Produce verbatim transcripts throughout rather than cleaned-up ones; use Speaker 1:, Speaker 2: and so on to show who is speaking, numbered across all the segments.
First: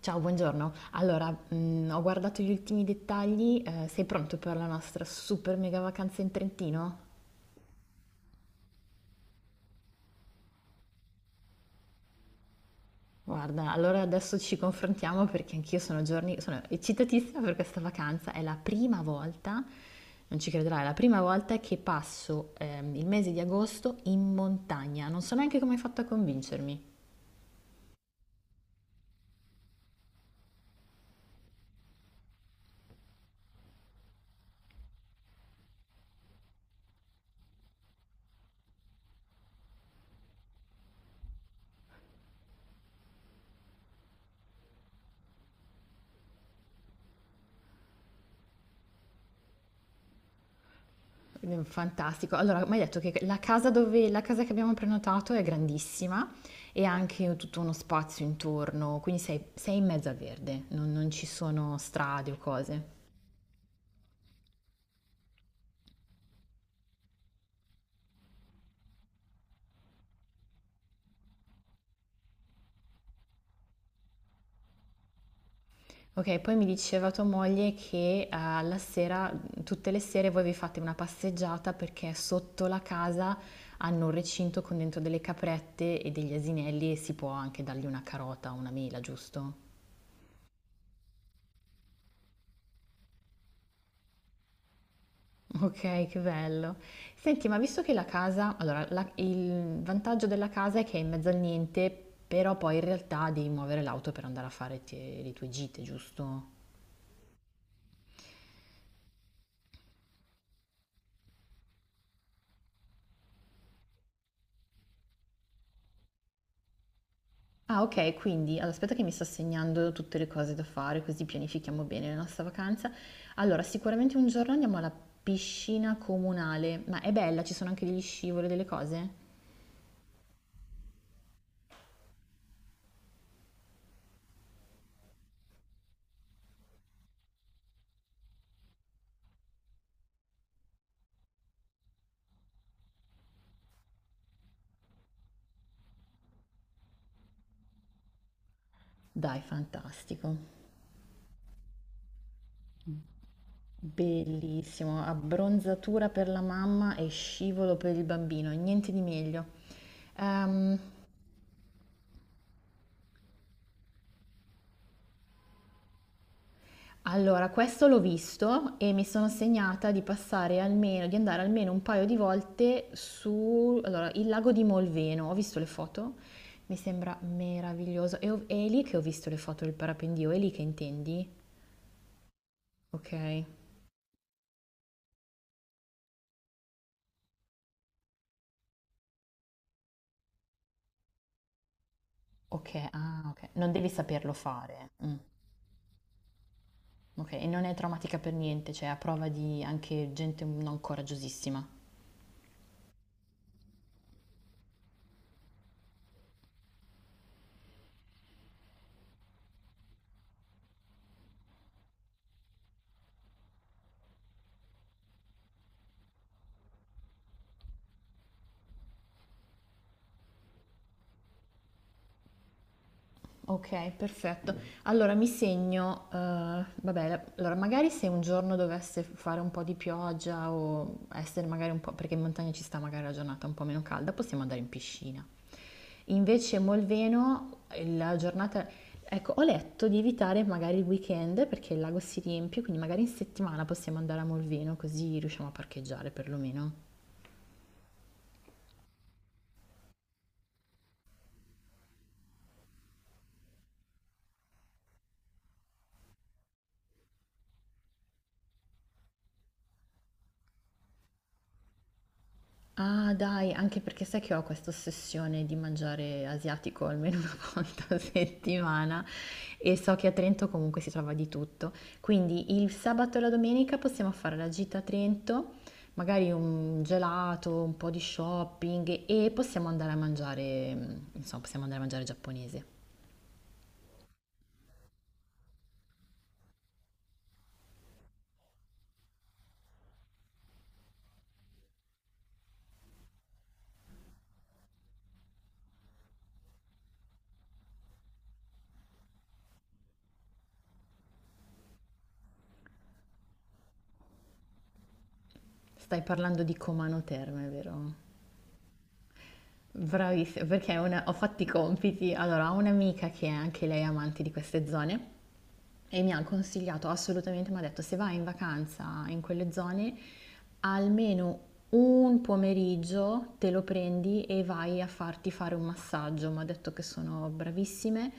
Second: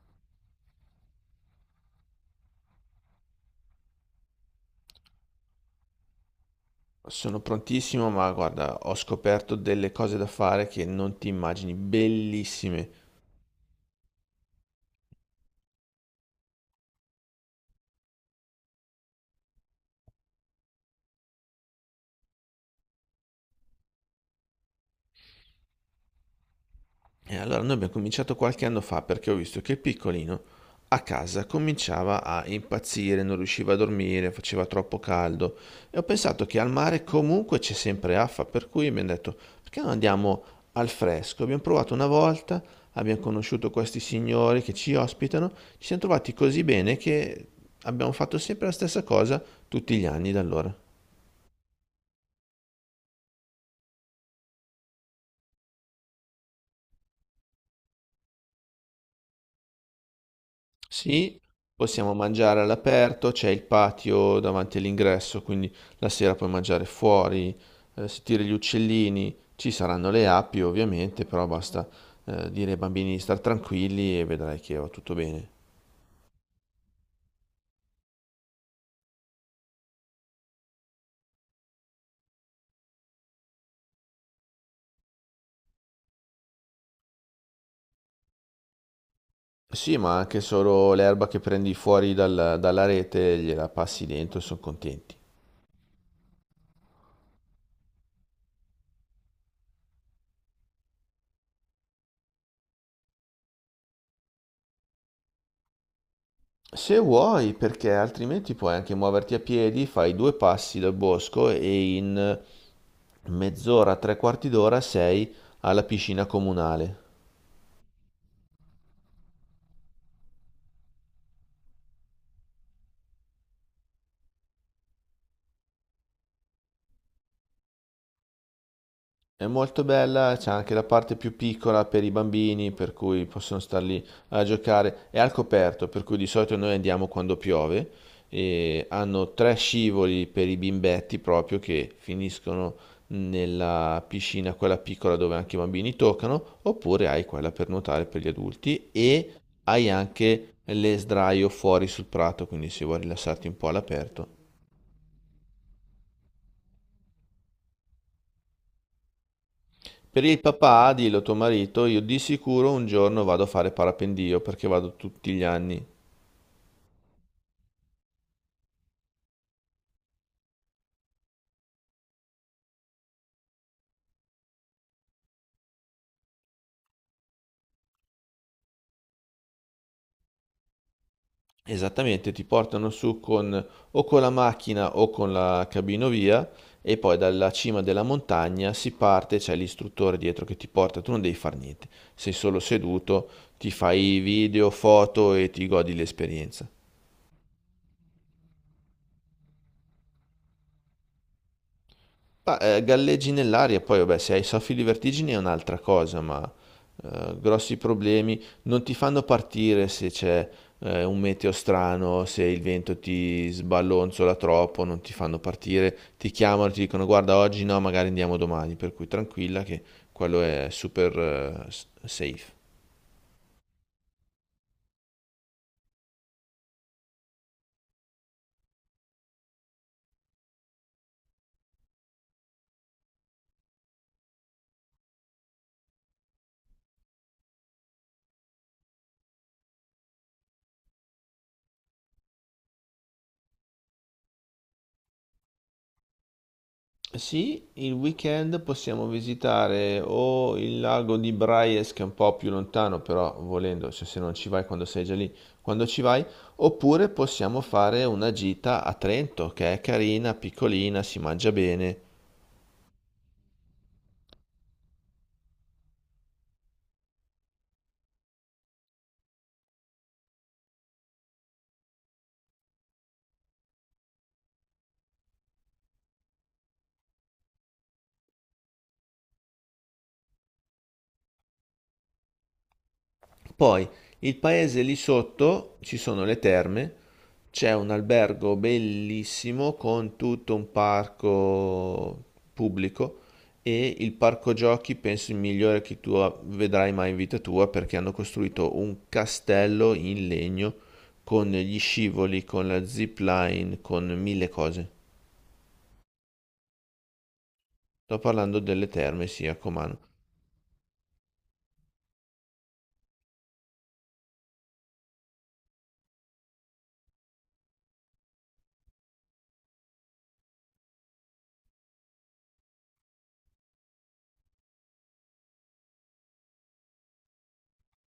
Speaker 1: Ciao, buongiorno. Allora, mhmm, ho guardato gli ultimi dettagli, ehm, sei pronto per la nostra super mega vacanza in Trentino?
Speaker 2: Sono prontissimo, ma guarda, ho scoperto delle cose da fare che non ti immagini, bellissime.
Speaker 1: Guarda, allora adesso ci confrontiamo perché anch'io sono giorni sono eccitatissima per questa vacanza. È la prima volta, non ci crederai, è la prima volta che passo, ehm, il mese di agosto in montagna. Non so neanche come hai fatto a convincermi.
Speaker 2: E allora noi abbiamo cominciato qualche anno fa perché ho visto che il piccolino a casa cominciava a impazzire, non riusciva a dormire, faceva troppo caldo e ho pensato che al mare comunque c'è sempre affa, per cui mi hanno detto perché non andiamo al fresco? Abbiamo provato una volta, abbiamo conosciuto questi signori che ci ospitano, ci siamo trovati così bene che abbiamo fatto sempre la stessa cosa tutti gli anni da allora.
Speaker 1: Quindi, fantastico. Allora, mi hai detto che la casa, dove, la casa che abbiamo prenotato è grandissima e ha anche tutto uno spazio intorno, quindi sei, sei in mezzo al verde, non, non ci
Speaker 2: Sì,
Speaker 1: sono
Speaker 2: possiamo
Speaker 1: strade o
Speaker 2: mangiare
Speaker 1: cose.
Speaker 2: all'aperto, c'è il patio davanti all'ingresso, quindi la sera puoi mangiare fuori, eh, sentire gli uccellini, ci saranno le api ovviamente, però basta eh, dire ai bambini di star tranquilli e vedrai che va tutto bene.
Speaker 1: Ok, poi mi diceva tua moglie che eh, alla sera, tutte le sere voi vi fate una passeggiata perché sotto la casa hanno un recinto con dentro delle caprette e degli asinelli e si può anche dargli una carota o una mela, giusto?
Speaker 2: Sì, ma anche solo l'erba che prendi fuori dal- dalla rete gliela passi dentro e sono contenti.
Speaker 1: Okay, che bello. Senti, ma visto che la casa allora la il vantaggio della casa è che è in mezzo al niente, però poi in realtà devi muovere l'auto per andare a fare te le tue gite, giusto?
Speaker 2: Se vuoi, perché altrimenti puoi anche muoverti a piedi, fai due passi dal bosco e in mezz'ora, tre quarti d'ora sei alla piscina comunale.
Speaker 1: Ah, okay, quindi allora aspetta che mi sto segnando tutte le cose da fare, così pianifichiamo bene la nostra vacanza. Allora, sicuramente un giorno andiamo alla piscina comunale, ma è bella? Ci sono anche degli scivoli, delle cose?
Speaker 2: È molto bella, c'è anche la parte più piccola per i bambini, per cui possono star lì a giocare. È al coperto, per cui di solito noi andiamo quando piove. E hanno tre scivoli per i bimbetti proprio che finiscono nella piscina, quella piccola dove anche i bambini toccano, oppure hai quella per nuotare per gli adulti e
Speaker 1: Dai,
Speaker 2: hai
Speaker 1: fantastico.
Speaker 2: anche le sdraio fuori sul prato, quindi se vuoi rilassarti un po' all'aperto.
Speaker 1: Bellissimo, abbronzatura per la mamma e scivolo per il bambino, niente di meglio.
Speaker 2: Per il
Speaker 1: Ehm,
Speaker 2: papà, dillo a tuo marito, io di sicuro un giorno vado a fare parapendio perché vado tutti gli anni.
Speaker 1: allora, questo l'ho visto e mi sono segnata di passare almeno, di andare almeno un paio di volte su, allora, il lago di Molveno. Ho visto le foto, mi sembra meraviglioso. E ho- è lì che ho visto le foto del parapendio, è lì che intendi?
Speaker 2: Esattamente, ti portano
Speaker 1: Ok,
Speaker 2: su con o con la macchina o con la cabinovia e poi dalla cima della montagna si parte, c'è l'istruttore dietro che ti porta, tu non devi fare niente, sei solo
Speaker 1: ok, ah,
Speaker 2: seduto,
Speaker 1: ok.
Speaker 2: ti
Speaker 1: Non devi
Speaker 2: fai
Speaker 1: saperlo
Speaker 2: video,
Speaker 1: fare. Mm.
Speaker 2: foto e ti godi l'esperienza.
Speaker 1: Ok, e non è traumatica per niente, cioè a prova di anche gente non coraggiosissima.
Speaker 2: Ma, eh, galleggi nell'aria, poi vabbè, se hai soffi di vertigini è un'altra cosa, ma eh, grossi problemi non ti fanno partire se c'è eh, un meteo strano, se il vento ti sballonzola troppo, non ti fanno partire, ti chiamano, ti dicono guarda oggi no, magari andiamo domani, per cui tranquilla che quello è super eh, s- safe.
Speaker 1: Ok, perfetto. Allora mi segno, eh, vabbè, la- allora magari se un giorno dovesse fare un po' di pioggia o essere magari un po', perché in montagna ci sta magari la giornata un po' meno calda, possiamo andare in piscina. Invece Molveno, eh, la giornata, ecco, ho letto di evitare magari il weekend perché il lago si riempie, quindi magari in settimana possiamo andare a Molveno così riusciamo a parcheggiare perlomeno.
Speaker 2: Sì, il weekend possiamo visitare o il lago di Braies, che è un po' più lontano, però volendo, se, se non ci vai quando sei già lì, quando ci vai, oppure possiamo fare una gita a Trento, che è carina, piccolina, si mangia bene.
Speaker 1: Ah dai, anche perché sai che ho questa ossessione di mangiare asiatico almeno una volta a settimana e so che a Trento comunque si trova di tutto. Quindi il sabato e la domenica possiamo fare la gita a Trento, magari un gelato, un po' di shopping e possiamo andare a mangiare, mm, insomma, possiamo andare a mangiare giapponese.
Speaker 2: Poi il paese lì sotto ci sono le terme, c'è un albergo bellissimo con tutto un parco pubblico e il parco giochi penso il migliore che tu vedrai mai in vita tua perché hanno costruito un castello in legno con gli scivoli, con la zip line, con mille cose.
Speaker 1: Stai parlando di Comano Terme, vero?
Speaker 2: Sto parlando delle terme, sì, a Comano.
Speaker 1: Bravissima, perché una- ho fatto i compiti. Allora, ho un'amica che è anche lei amante di queste zone. E mi ha consigliato assolutamente, mi ha detto se vai in vacanza in quelle zone, almeno un pomeriggio te lo prendi e vai a farti fare un massaggio. Mi ha detto che sono bravissime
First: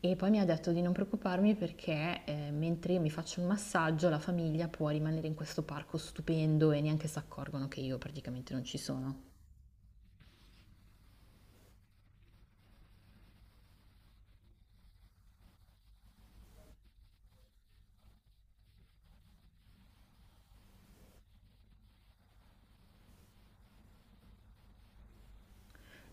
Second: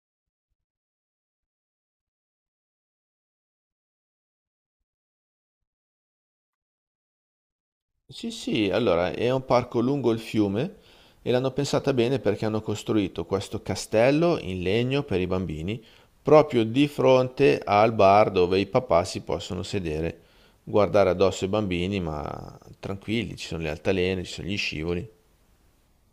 Speaker 1: e poi mi ha detto di non preoccuparmi perché eh, mentre io mi faccio un massaggio la famiglia può rimanere in questo parco stupendo e neanche si accorgono che io
Speaker 2: Sì,
Speaker 1: praticamente non
Speaker 2: sì,
Speaker 1: ci
Speaker 2: allora
Speaker 1: sono.
Speaker 2: è un parco lungo il fiume e l'hanno pensata bene perché hanno costruito questo castello in legno per i bambini proprio di fronte al bar dove i papà si possono sedere, guardare addosso i bambini, ma tranquilli, ci sono le altalene, ci sono gli scivoli.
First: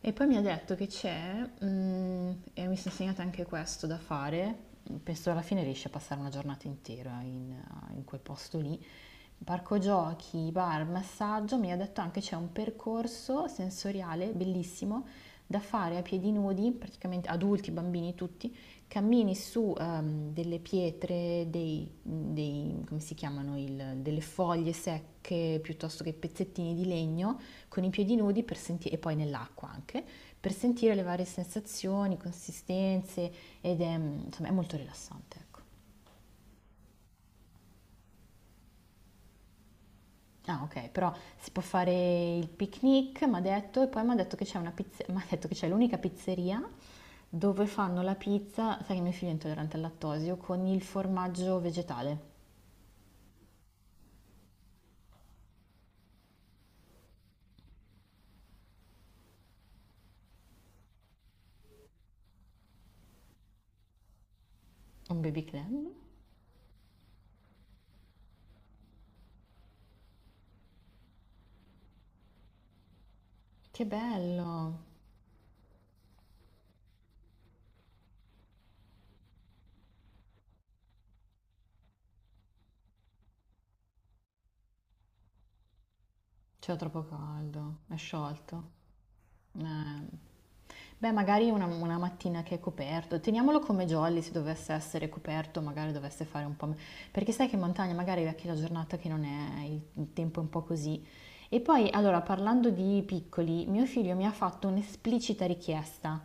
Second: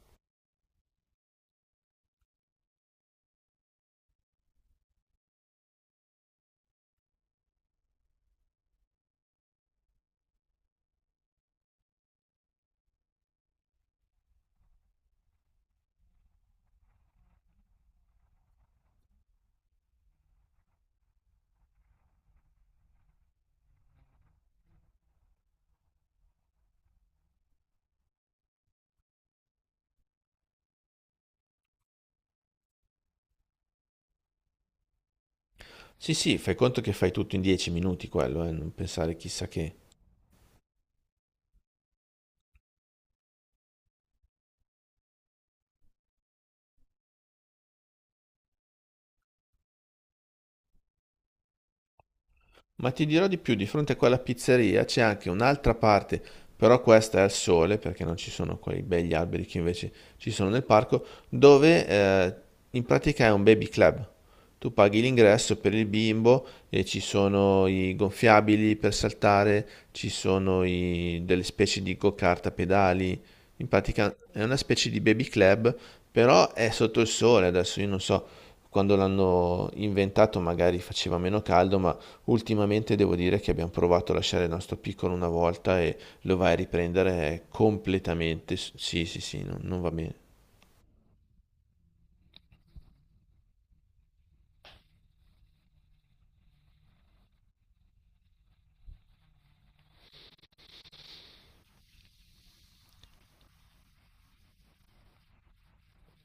Speaker 1: E poi mi ha detto che c'è, mm, e mi sono insegnata anche questo da fare, penso alla fine riesci a passare una giornata intera in, eh, in quel posto lì, parco giochi, bar, massaggio, mi ha detto anche c'è un percorso sensoriale bellissimo da fare a piedi nudi, praticamente adulti, bambini, tutti. Cammini su ehm, delle pietre, dei, dei- come si chiamano, il- delle foglie secche piuttosto che pezzettini di legno con i piedi nudi per senti- e poi nell'acqua anche, per sentire le varie sensazioni, consistenze, ed è, mm, insomma, è molto rilassante, ecco.
Speaker 2: Sì, sì, fai conto che fai tutto in dieci minuti quello, eh, non pensare chissà che.
Speaker 1: Ah, ok, però si può fare il picnic, mi ha detto, e poi mi ha detto che c'è una pizze- m'ha detto che c'è l'unica pizzeria dove fanno la pizza, sai che mio figlio è intollerante al lattosio, con il formaggio vegetale.
Speaker 2: Ma ti dirò di più, di fronte a quella pizzeria c'è anche un'altra parte, però questa è al sole, perché non ci sono quei begli alberi che invece ci sono nel parco, dove eh, in pratica è un baby club. Tu paghi
Speaker 1: Un baby
Speaker 2: l'ingresso per
Speaker 1: clam?
Speaker 2: il bimbo e ci sono i gonfiabili per saltare, ci sono i- delle specie di go-kart a pedali. In
Speaker 1: Che
Speaker 2: pratica è una
Speaker 1: bello!
Speaker 2: specie di baby club, però è sotto il sole. Adesso io non so, quando l'hanno inventato magari faceva meno caldo, ma ultimamente devo dire che abbiamo provato a lasciare il nostro piccolo una volta e lo vai a
Speaker 1: C'era troppo
Speaker 2: riprendere eh,
Speaker 1: caldo, è
Speaker 2: completamente.
Speaker 1: sciolto.
Speaker 2: s- Sì, sì, sì, non, non va bene.
Speaker 1: Eh, Beh, magari una, una mattina che è coperto, teniamolo come jolly se dovesse essere coperto, magari dovesse fare un po'. me- Perché sai che in montagna magari è anche la giornata che non è, il, il tempo è un po' così. E poi, allora, parlando di piccoli, mio figlio mi ha fatto un'esplicita richiesta.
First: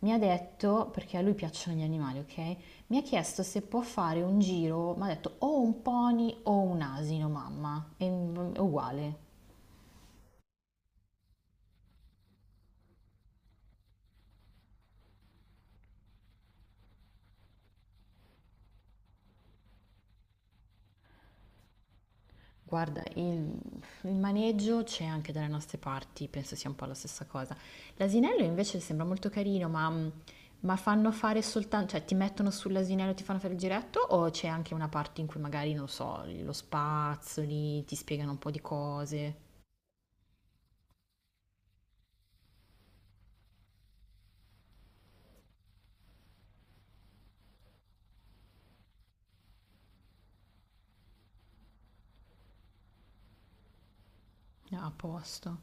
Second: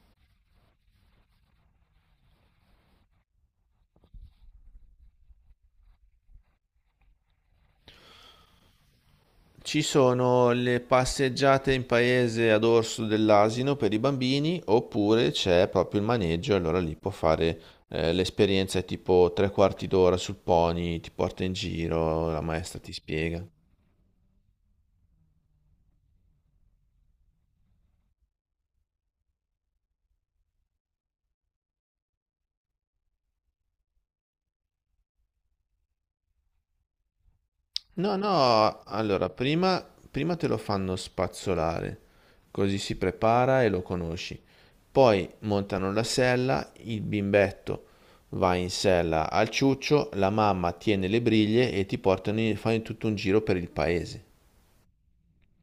Speaker 1: Mi ha detto, perché a lui piacciono gli animali, ok? Mi ha chiesto se può fare un giro, mi ha detto o un pony o un asino, mamma. E è uguale.
Speaker 2: Ci sono le passeggiate in paese ad orso dell'asino per i bambini, oppure c'è proprio il maneggio, allora lì può fare eh, l'esperienza è tipo tre quarti d'ora sul pony, ti porta in giro, la maestra ti
Speaker 1: Guarda,
Speaker 2: spiega.
Speaker 1: il, il maneggio c'è anche dalle nostre parti, penso sia un po' la stessa cosa. L'asinello invece sembra molto carino, ma, mm, ma fanno fare soltanto, cioè ti mettono sull'asinello e ti fanno fare il giretto o c'è anche una parte in cui magari, non lo so, lo spazzoli, ti
Speaker 2: No,
Speaker 1: spiegano un po' di
Speaker 2: no, allora
Speaker 1: cose?
Speaker 2: prima, prima te lo fanno spazzolare, così si prepara e lo conosci. Poi montano la sella, il bimbetto va in sella al ciuccio, la mamma tiene le briglie e ti portano, in- fanno tutto un giro per il paese.
Speaker 1: Ah, a posto.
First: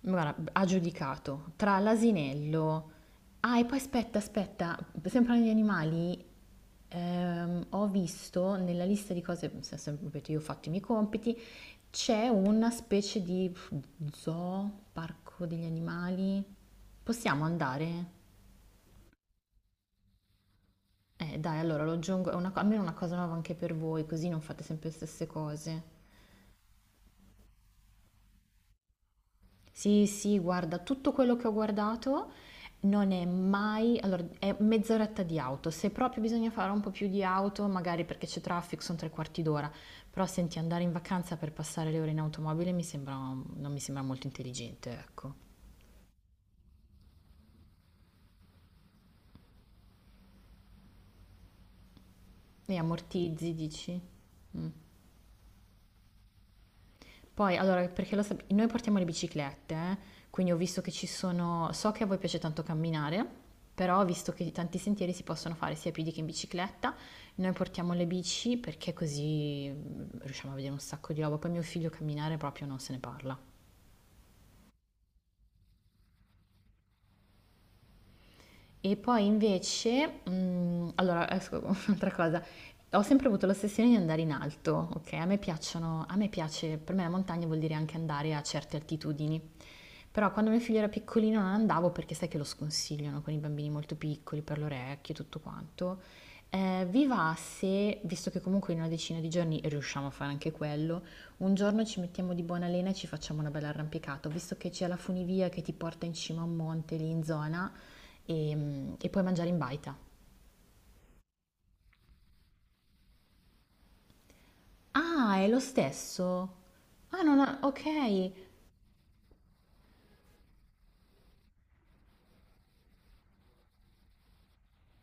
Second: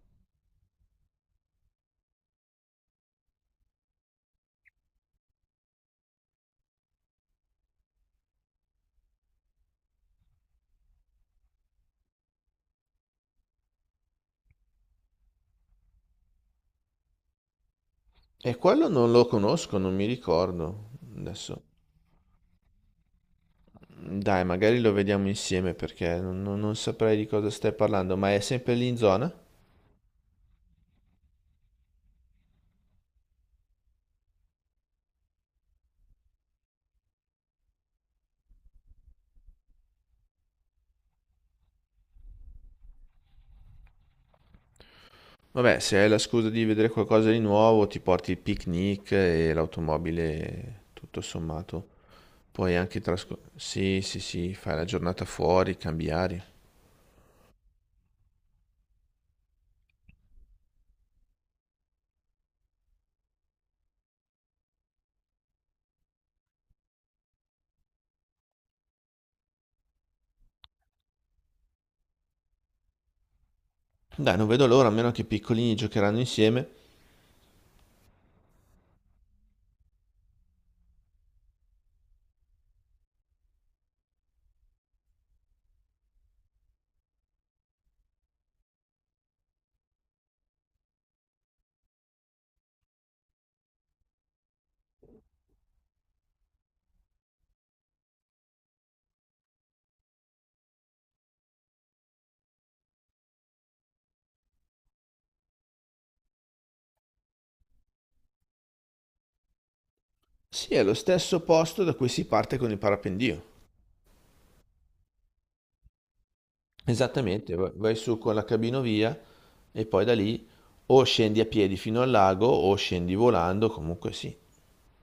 Speaker 1: Guarda, ha giudicato tra l'asinello. Ah, e poi aspetta, aspetta, sempre negli animali, ehm, ho visto nella lista di cose, se- sempre, ripeto, io ho fatto i miei compiti, c'è una specie di pff, zoo, parco degli animali. Possiamo andare?
Speaker 2: E quello non lo conosco, non mi ricordo.
Speaker 1: Eh, dai,
Speaker 2: Adesso,
Speaker 1: allora lo aggiungo, è una co- almeno una cosa nuova anche per voi, così non
Speaker 2: dai,
Speaker 1: fate
Speaker 2: magari
Speaker 1: sempre
Speaker 2: lo
Speaker 1: le stesse
Speaker 2: vediamo insieme
Speaker 1: cose.
Speaker 2: perché non, non non saprei di cosa stai parlando, ma è sempre lì in zona?
Speaker 1: Sì, sì, guarda, tutto quello che ho guardato non è mai, allora è mezz'oretta di auto, se proprio bisogna fare un po' più di auto, magari perché c'è traffico, sono tre quarti d'ora, però senti, andare in vacanza per passare le ore in automobile mi sembra, non mi sembra molto intelligente, ecco.
Speaker 2: Vabbè, se hai la scusa di vedere qualcosa di nuovo, ti porti il picnic e l'automobile, tutto sommato. Puoi
Speaker 1: E
Speaker 2: anche trascorrere...
Speaker 1: ammortizzi,
Speaker 2: Sì,
Speaker 1: dici?
Speaker 2: sì, sì, fai la giornata fuori, cambi aria.
Speaker 1: Poi, allora, perché lo sap- noi portiamo le biciclette, eh, quindi ho visto che ci sono, so che a voi piace tanto camminare, però ho visto che tanti sentieri si possono fare sia a piedi che in bicicletta, noi portiamo le bici perché così mm, riusciamo a vedere un sacco di roba, poi mio figlio camminare proprio non se ne parla.
Speaker 2: Dai, non vedo l'ora, a meno che i piccolini giocheranno insieme.
Speaker 1: E poi invece, mhmm, allora esco con un'altra cosa, ho sempre avuto l'ossessione di andare in alto, okay, a me piacciono a me piace, per me la montagna vuol dire anche andare a certe altitudini. Però quando mio figlio era piccolino non andavo perché sai che lo sconsigliano con i bambini molto piccoli, per le orecchie e tutto quanto. Ehm, vi va se, visto che comunque in una decina di giorni riusciamo a fare anche quello, un giorno ci mettiamo di buona lena e ci facciamo una bella arrampicata. Ho visto che c'è la funivia che ti porta in cima a un monte lì in zona e, e puoi mangiare in baita.
Speaker 2: Sì, è lo stesso posto da cui si parte con il parapendio.
Speaker 1: Ah, è lo stesso? Ah, non
Speaker 2: Esattamente,
Speaker 1: ho-
Speaker 2: va- vai su con
Speaker 1: ok.
Speaker 2: la cabinovia e poi da lì o scendi a piedi fino al lago o scendi volando, comunque sì.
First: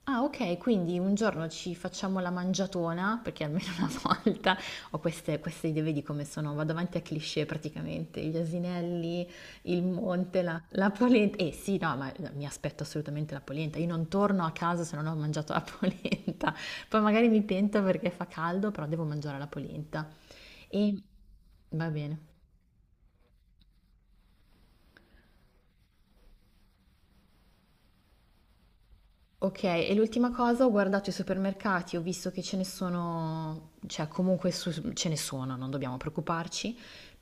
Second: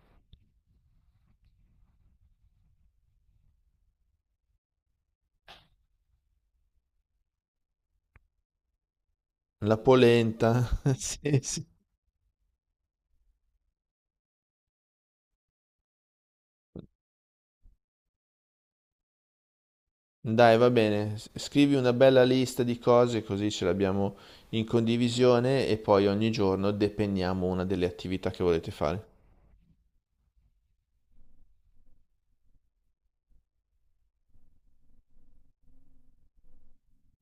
Speaker 1: Ah, ok, quindi un giorno ci facciamo la mangiatona, perché almeno una volta ho queste, queste idee, vedi come sono, vado avanti a cliché praticamente, gli asinelli,
Speaker 2: La
Speaker 1: il monte, la,
Speaker 2: polenta,
Speaker 1: la polenta.
Speaker 2: sì,
Speaker 1: Eh
Speaker 2: sì.
Speaker 1: sì, no, ma mi aspetto assolutamente la polenta, io non torno a casa se non ho mangiato la polenta, poi magari mi pento perché fa caldo, però devo mangiare la polenta.
Speaker 2: Dai, va
Speaker 1: E
Speaker 2: bene, S- scrivi
Speaker 1: va
Speaker 2: una
Speaker 1: bene.
Speaker 2: bella lista di cose così ce l'abbiamo in condivisione e poi ogni giorno depenniamo una delle attività che volete fare.
Speaker 1: Ok, e l'ultima cosa, ho guardato i supermercati, ho visto che ce ne sono, cioè comunque su- ce ne sono, non dobbiamo preoccuparci.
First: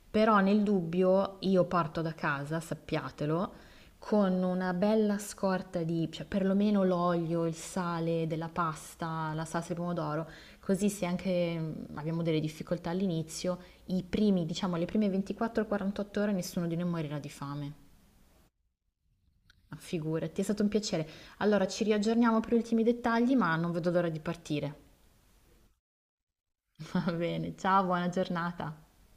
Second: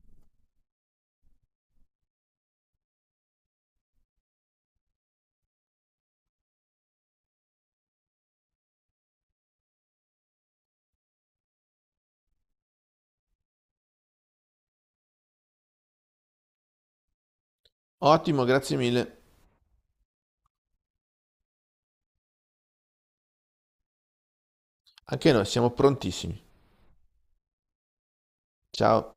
Speaker 1: Però nel dubbio io parto da casa, sappiatelo, con una bella scorta di, cioè perlomeno l'olio, il sale della pasta, la salsa di pomodoro, così se anche mm, abbiamo delle difficoltà all'inizio, i primi, diciamo, le prime ventiquattro quarantotto ore nessuno di noi morirà di fame.
Speaker 2: Ottimo, grazie mille.
Speaker 1: Ma figurati, è stato un piacere. Allora ci riaggiorniamo per gli ultimi dettagli, ma non vedo l'ora di partire.
Speaker 2: Anche noi siamo prontissimi.
Speaker 1: Va bene, ciao, buona giornata.
Speaker 2: Ciao.